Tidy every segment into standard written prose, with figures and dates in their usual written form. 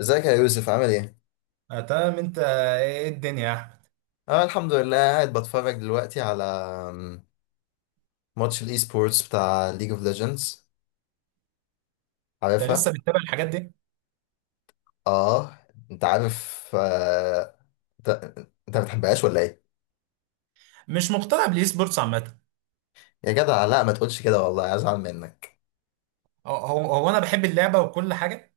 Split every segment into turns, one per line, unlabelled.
ازيك يا يوسف، عامل ايه؟
آه تمام انت ايه إيه الدنيا يا احمد.
اه الحمد لله، قاعد بتفرج دلوقتي على أم، ماتش الاي سبورتس بتاع ليج اوف ليجندز،
انت لسه
عارفها؟
بتتابع الحاجات دي؟
اه، انت عارف انت انت ما بتحبهاش ولا ايه؟
مش مقتنع بالاي سبورتس عامه.
يا جدع لا، ما تقولش كده والله هزعل منك.
هو انا بحب اللعبه وكل حاجه،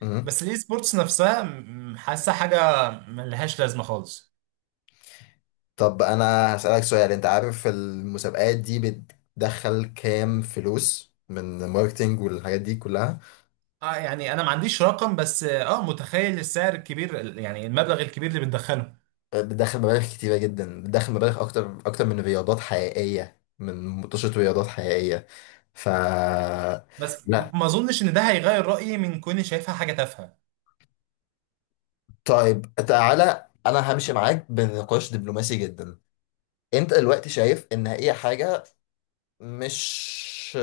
مم.
بس الاي سبورتس نفسها حاسه حاجه ملهاش لازمه خالص.
طب انا هسألك سؤال، انت عارف المسابقات دي بتدخل كام فلوس من ماركتينج والحاجات دي كلها؟
اه يعني انا ما عنديش رقم، بس اه متخيل السعر الكبير يعني المبلغ الكبير اللي بتدخله.
بتدخل مبالغ كتيرة جدا، بتدخل مبالغ أكتر أكتر من رياضات حقيقية، من مطوشة رياضات حقيقية. ف
بس
لا.
ما اظنش ان ده هيغير رايي من كوني شايفها حاجه تافهه.
طيب تعالى أنا همشي معاك بنقاش دبلوماسي جدا. أنت دلوقتي شايف إن هي حاجة مش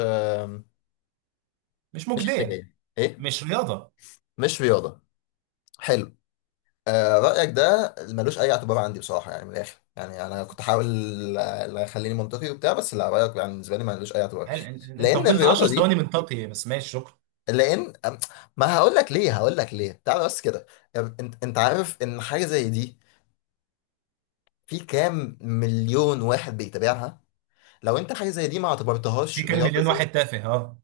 مش
مش
مجديه.
إنتاجية، إيه؟
مش رياضه.
مش رياضة، حلو. رأيك ده ملوش أي اعتبار عندي بصراحة، يعني من الآخر، يعني أنا كنت أحاول أخليني منطقي وبتاع، بس لا، رأيك يعني بالنسبة لي ملوش أي اعتبار.
هل انت
لأن
فضلت 10
الرياضة
ثواني
دي
من طاقي؟ بس ماشي، شكرا.
لان أم- ما هقول لك ليه، هقول لك ليه، تعال بس كده. انت عارف ان حاجه زي دي في كام مليون واحد بيتابعها؟ لو انت حاجه زي دي ما
في
اعتبرتهاش
كام
رياضه
مليون
زي
واحد تافه، اه.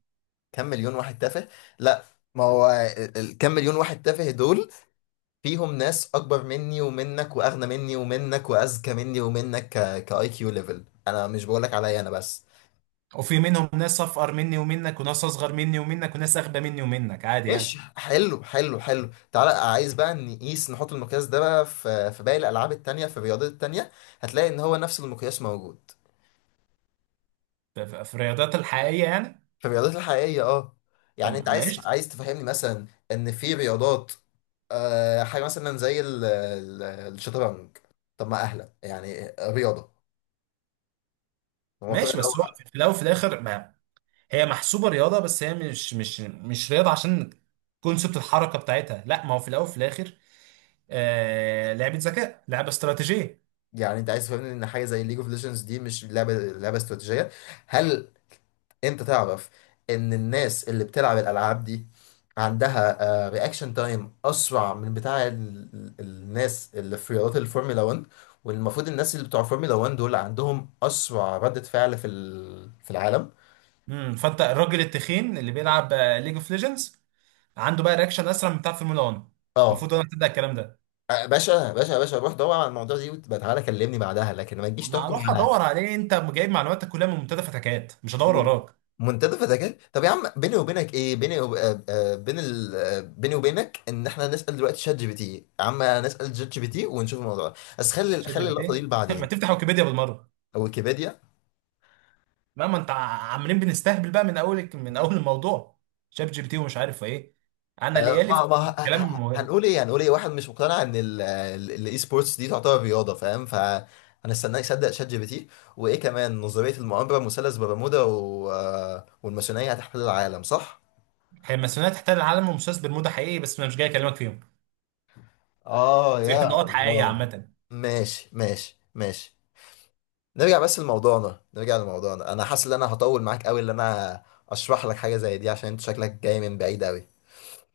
كام مليون واحد تافه؟ لا، ما هو كام مليون واحد تافه دول فيهم ناس اكبر مني ومنك، واغنى مني ومنك، واذكى مني ومنك. كاي كيو ليفل، انا مش بقولك عليا انا بس.
وفي منهم ناس أفقر مني ومنك، وناس أصغر مني ومنك، وناس أغبى مني ومنك، عادي
ايش،
يعني.
حلو حلو حلو، تعالى عايز بقى نقيس، نحط المقياس ده بقى في باقي الالعاب التانية، في الرياضات التانية هتلاقي ان هو نفس المقياس موجود.
في الرياضات الحقيقية يعني.
في الرياضات الحقيقية، اه.
طب
يعني انت عايز
ماشي.
تفهمني مثلا ان في رياضات، آه، حاجة مثلا زي الشطرنج. طب ما اهلا، يعني رياضة. هو كل
ماشي، بس هو
لو،
في الأول وفي الآخر ما هي محسوبة رياضة، بس هي مش مش رياضة، عشان كونسبت الحركة بتاعتها. لا، ما هو في الأول وفي الآخر آه لعبة ذكاء، لعبة استراتيجية.
يعني انت عايز تفهمني ان حاجة زي ليج اوف ليجندز دي مش لعبة، استراتيجية؟ هل انت تعرف ان الناس اللي بتلعب الالعاب دي عندها رياكشن تايم اسرع من بتاع الناس اللي في رياضات الفورمولا 1، والمفروض الناس اللي بتوع الفورمولا 1 دول عندهم اسرع ردة فعل في في العالم.
فأنت الراجل التخين اللي بيلعب ليج اوف ليجندز عنده بقى رياكشن أسرع من بتاع فورمولا 1؟
اه.
المفروض أنا أبتدي الكلام ده.
باشا باشا باشا، روح دور على الموضوع دي وتبقى تعالى كلمني بعدها، لكن ما تجيش
وأنا
تحكم.
هروح أدور عليه. أنت جايب معلوماتك كلها من منتدى فتكات؟ مش هدور وراك.
منتدى فتكات؟ طب يا عم، بيني وبينك ايه؟ بيني وبينك ان احنا نسال دلوقتي شات جي بي تي. يا عم نسال شات جي بي تي ونشوف الموضوع ده. بس خلي
شات جي بي
اللقطه دي
تي ما
لبعدين.
تفتح ويكيبيديا بالمره!
او ويكيبيديا.
لا، ما انت عمالين بنستهبل بقى من اول من اول الموضوع. شات جي بي تي ومش عارف ايه. انا
آه،
ليالي
ما
في
ما
كلام مهم.
هنقول ايه، هنقول ايه واحد مش مقتنع ان الاي سبورتس دي تعتبر رياضه، فاهم؟ هنستناه يصدق شات جي بي تي؟ وايه كمان، نظريه المؤامره، مثلث برمودا والماسونيه هتحتل العالم، صح؟
هي الماسونيه تحتل العالم ومساس برمودا حقيقي، بس انا مش جاي اكلمك فيهم.
اه
زي
يا
نقط حقيقيه
الله.
عامه.
ماشي ماشي ماشي. نرجع بس لموضوعنا، نرجع لموضوعنا، انا حاسس ان انا هطول معاك قوي، ان انا اشرح لك حاجه زي دي عشان انت شكلك جاي من بعيد قوي.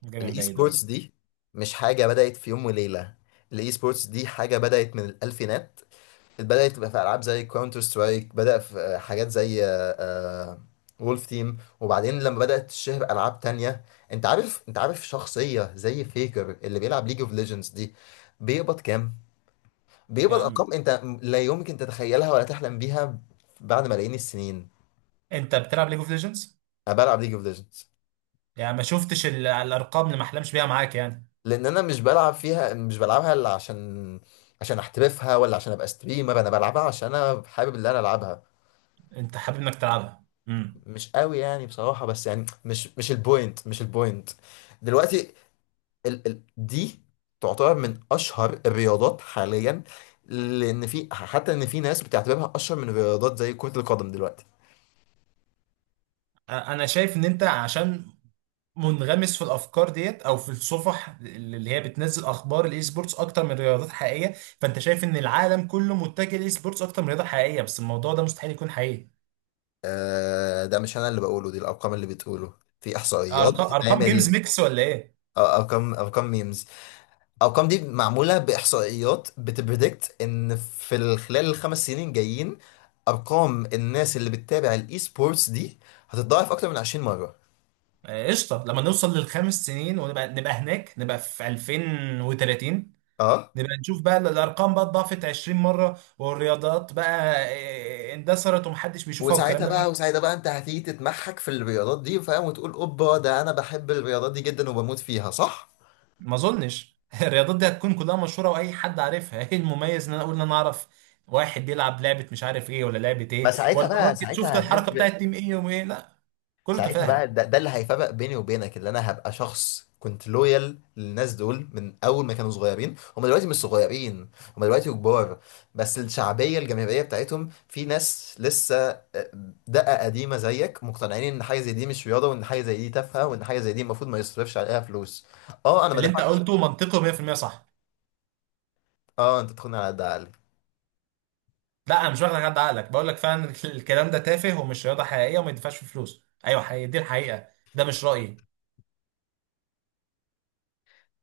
مش جاي من
الاي
بعيد، اه.
سبورتس دي مش حاجه بدات في يوم وليله، الاي سبورتس دي حاجه بدات من الالفينات، بدات تبقى في العاب زي كاونتر سترايك، بدا في حاجات زي وولف تيم، وبعدين لما بدات تشهر العاب تانية. انت عارف، شخصيه زي فيكر اللي بيلعب ليج اوف ليجندز دي بيقبض كام؟ بيقبض
يعني
ارقام انت لا يمكن تتخيلها ولا تحلم بيها بعد ملايين السنين.
انت بتلعب ليج اوف ليجندز،
انا بلعب ليج اوف ليجندز
يعني ما شفتش الارقام اللي ما احلمش بيها معاك يعني؟
لان انا مش بلعب فيها، مش بلعبها الا عشان احترفها، ولا عشان ابقى ستريمر. انا بلعبها عشان انا حابب اللي انا العبها،
انت حابب انك تلعبها
مش قوي يعني بصراحه، بس يعني مش البوينت، مش البوينت دلوقتي. ال ال دي تعتبر من اشهر الرياضات حاليا، لان في، حتى ان في ناس بتعتبرها اشهر من الرياضات زي كره القدم دلوقتي.
انا شايف ان انت عشان منغمس في الافكار ديت، او في الصفح اللي هي بتنزل اخبار الاي سبورتس اكتر من رياضات حقيقيه، فانت شايف ان العالم كله متجه للاي سبورتس اكتر من رياضه حقيقيه، بس الموضوع ده مستحيل يكون حقيقي.
آه، ده مش انا اللي بقوله، دي الارقام اللي بتقوله، في احصائيات
ارقام؟ ارقام جيمز
بتتعمل.
ميكس ولا ايه؟
آه، ارقام ارقام ميمز. الارقام دي معموله باحصائيات بتبريدكت ان في خلال الخمس سنين جايين ارقام الناس اللي بتتابع الاي سبورتس دي هتتضاعف اكتر من 20 مره.
آه، قشطه، لما نوصل للخمس سنين ونبقى هناك، نبقى في 2030
اه.
نبقى نشوف بقى الارقام بقى اتضاعفت 20 مره، والرياضات بقى آه، اندثرت ومحدش بيشوفها والكلام
وساعتها
ده.
بقى، انت هتيجي تتمحك في الرياضات دي، فاهم، وتقول اوبا ده انا بحب الرياضات دي جدا وبموت فيها، صح؟
ما اظنش الرياضات دي هتكون كلها مشهوره واي حد عارفها. ايه المميز ان انا اقول ان انا اعرف واحد بيلعب لعبه مش عارف ايه، ولا لعبه
ما
ايه،
ساعتها
ولا
بقى،
الراجل شفت
ساعتها
الحركه
هتفرق.
بتاعت تيم ايه وايه؟ لا، كله
ساعتها
تفاهه.
بقى، ده اللي هيفرق بيني وبينك، اللي انا هبقى شخص كنت لويال للناس دول من اول ما كانوا صغيرين، هم دلوقتي مش صغيرين، هم دلوقتي كبار. بس الشعبيه الجماهيريه بتاعتهم في ناس لسه آه، دقه قديمه زيك، مقتنعين ان حاجه زي دي مش رياضه، وان حاجه زي دي تافهه، وان حاجه زي دي المفروض ما يصرفش عليها فلوس. اه انا ما
اللي انت
دفعتش.
قلته منطقي 100% صح.
اه، انت تاخدني على قد عقلي.
لا، انا مش واخد حد عقلك، بقول لك فعلا الكلام ده تافه ومش رياضه حقيقيه وما يدفعش فيه فلوس. ايوه، حقيقي، دي الحقيقه. ده مش رايي؟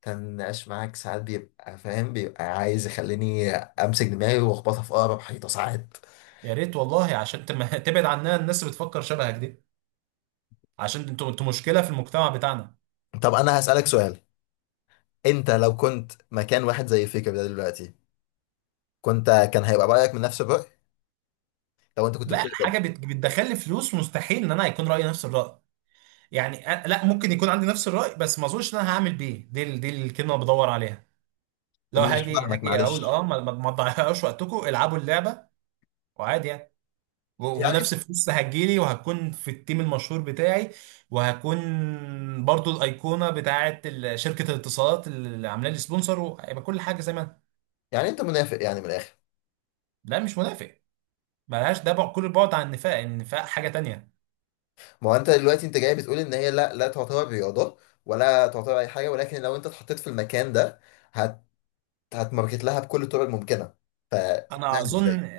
كان النقاش معاك ساعات بيبقى، فاهم، بيبقى عايز يخليني امسك دماغي واخبطها في اقرب حيطه ساعات.
يا ريت والله، عشان تبعد عنها الناس اللي بتفكر شبهك دي، عشان انتوا مشكله في المجتمع بتاعنا.
طب انا هسالك سؤال، انت لو كنت مكان واحد زي فيكر ده دلوقتي، كنت كان هيبقى رايك من نفس الراي لو انت كنت
لا،
بتقبض؟
حاجه بتدخل لي فلوس مستحيل ان انا هيكون رايي نفس الراي. يعني أنا لا ممكن يكون عندي نفس الرأي، بس ما اظنش ان انا هعمل بيه. دي الكلمه اللي بدور عليها. لو
مش فاهمك
هاجي اقول اه
معلش.
ما تضيعوش وقتكم، العبوا اللعبه، وعادي يعني.
يعني انت،
ونفس الفلوس هتجيلي، وهكون في التيم المشهور بتاعي، وهكون برضو الايقونه بتاعه شركه الاتصالات اللي عامله لي سبونسر، وهيبقى كل حاجه زي ما أنا.
منافق يعني من الاخر؟
لا مش منافق. ملهاش، ده كل البعد عن النفاق. النفاق حاجه تانية.
ما هو انت دلوقتي، جاي بتقول ان هي لا، لا تعتبر رياضه، ولا تعتبر اي حاجه، ولكن لو انت اتحطيت في المكان ده هت هتماركت لها بكل الطرق الممكنه.
انا
يعني ازاي؟
اظن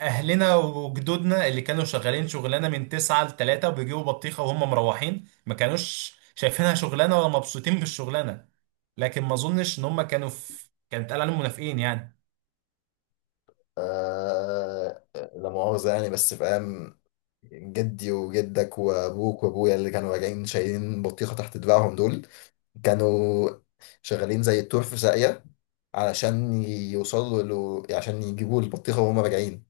اهلنا وجدودنا اللي كانوا شغالين شغلانه من 9 ل 3 وبيجيبوا بطيخه وهم مروحين، ما كانوش شايفينها شغلانه ولا مبسوطين بالشغلانه، لكن ما اظنش ان هم كانوا في كان اتقال عليهم منافقين يعني.
لا مؤاخذه يعني، بس فاهم، جدي وجدك وابوك وابويا اللي كانوا راجعين شايلين بطيخه تحت دراعهم دول كانوا شغالين زي التور في ساقية، علشان يوصلوا له عشان يجيبوا البطيخة وهم راجعين.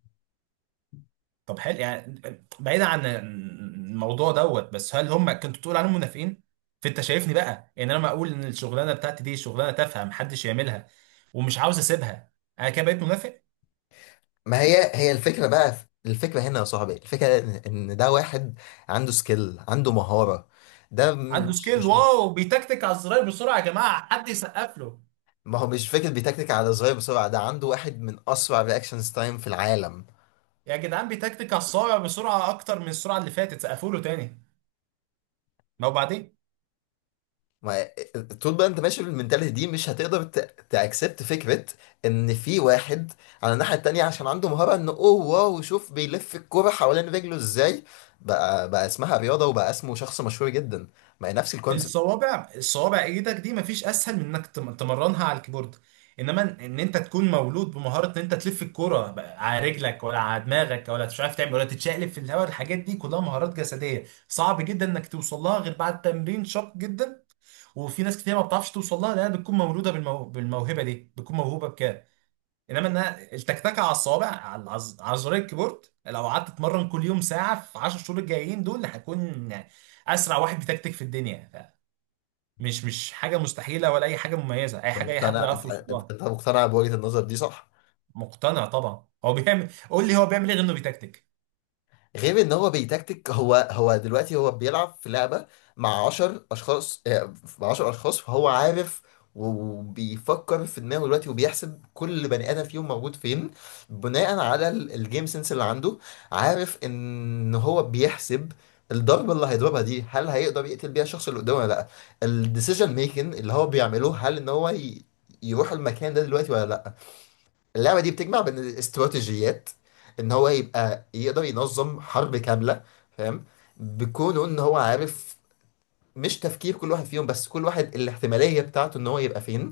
طب حلو يعني، بعيدا عن الموضوع دوت، بس هل هم كنت بتقول عليهم منافقين؟ فانت شايفني بقى ان انا ما اقول ان الشغلانه بتاعتي دي شغلانه تافهه محدش يعملها ومش عاوز اسيبها، انا كده بقيت منافق؟
ما هي هي الفكرة بقى، الفكرة هنا يا صاحبي، الفكرة إن ده واحد عنده سكيل، عنده مهارة. ده
عنده
مش
سكيل،
مش
واو، بيتكتك على الزراير بسرعه، يا جماعه حد يسقف له!
ما هو مش فكرة بيتكتك على صغير بسرعة، ده عنده واحد من أسرع رياكشنز تايم في العالم.
يا جدعان بيتكتك على الصوابع بسرعه اكتر من السرعه اللي فاتت، سقفوا له تاني! ما وبعدين.
ما طول بقى انت ماشي بالمنتاليتي دي مش هتقدر تاكسبت فكره ان في واحد على الناحيه التانيه، عشان عنده مهاره ان اوه واو شوف بيلف الكوره حوالين رجله ازاي، بقى اسمها رياضه وبقى اسمه شخص مشهور جدا. ما هي نفس الكونسيبت.
الصوابع ايدك دي مفيش اسهل من انك تمرنها على الكيبورد. انما إن انت تكون مولود بمهاره ان انت تلف الكوره بقى على رجلك ولا على دماغك، ولا مش عارف تعمل ولا تتشقلب في الهواء، الحاجات دي كلها مهارات جسديه صعب جدا انك توصل لها غير بعد تمرين شاق جدا. وفي ناس كتير ما بتعرفش توصل لها لانها بتكون مولوده بالموهبه دي، بتكون موهوبه. انما انها التكتكه على الصوابع على على زرار الكيبورد، لو قعدت تتمرن كل يوم ساعه في 10 شهور الجايين دول هكون اسرع واحد بيتكتك في الدنيا، مش حاجه مستحيله ولا اي حاجه مميزه، اي
انت
حاجه اي حد
مقتنع،
يعرف
انت
يوصل
انت
لها.
أنت مقتنع بوجهه النظر دي، صح؟
مقتنع طبعا. هو بيعمل، قول لي هو بيعمل ايه غير انه بيتكتك؟
غير ان هو بيتكتك. هو هو دلوقتي هو بيلعب في لعبة مع 10 اشخاص، آه، مع 10 اشخاص، فهو عارف، وبيفكر في دماغه دلوقتي، وبيحسب كل بني ادم فيهم موجود فين بناء على الجيم سنس اللي عنده. عارف ان هو بيحسب الضربة اللي هيضربها دي، هل هيقدر يقتل بيها الشخص اللي قدامه ولا لا؟ الديسيجن ميكنج اللي هو بيعمله، هل ان هو يروح المكان ده دلوقتي ولا لا؟ اللعبة دي بتجمع بين الاستراتيجيات، ان هو يبقى يقدر ينظم حرب كاملة، فاهم، بكونه ان هو عارف مش تفكير كل واحد فيهم بس، كل واحد الاحتمالية بتاعته ان هو يبقى فين.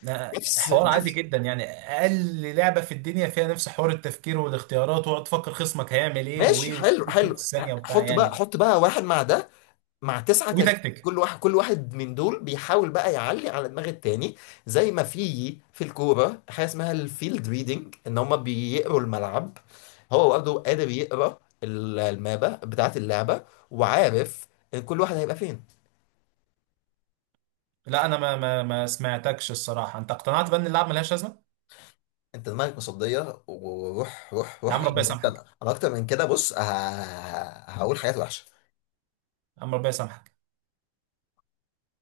ده حوار عادي
نفس،
جدا، يعني اقل لعبه في الدنيا فيها نفس حوار التفكير والاختيارات، وتقعد تفكر خصمك هيعمل ايه
ماشي،
وايه،
حلو
وكله في
حلو.
نفس ثانيه وبتاع
حط بقى،
يعني.
حط بقى واحد مع ده، مع تسعة تانيين،
وبيتكتك.
كل واحد كل واحد من دول بيحاول بقى يعلي على دماغ التاني. زي ما في الكورة حاجة اسمها الفيلد ريدنج ان هما بيقروا الملعب، هو برضه قادر يقرا المابة بتاعة اللعبة، وعارف ان كل واحد هيبقى فين.
لا انا ما سمعتكش الصراحه، انت اقتنعت بان اللعب ملهاش لازمه.
انت دماغك مصدية، وروح روح
يا
روح،
عم
عشان
ربنا
بجد انا
يسامحك.
اكتر من كده. بص هقول حاجات وحشة.
يا عم ربنا يسامحك.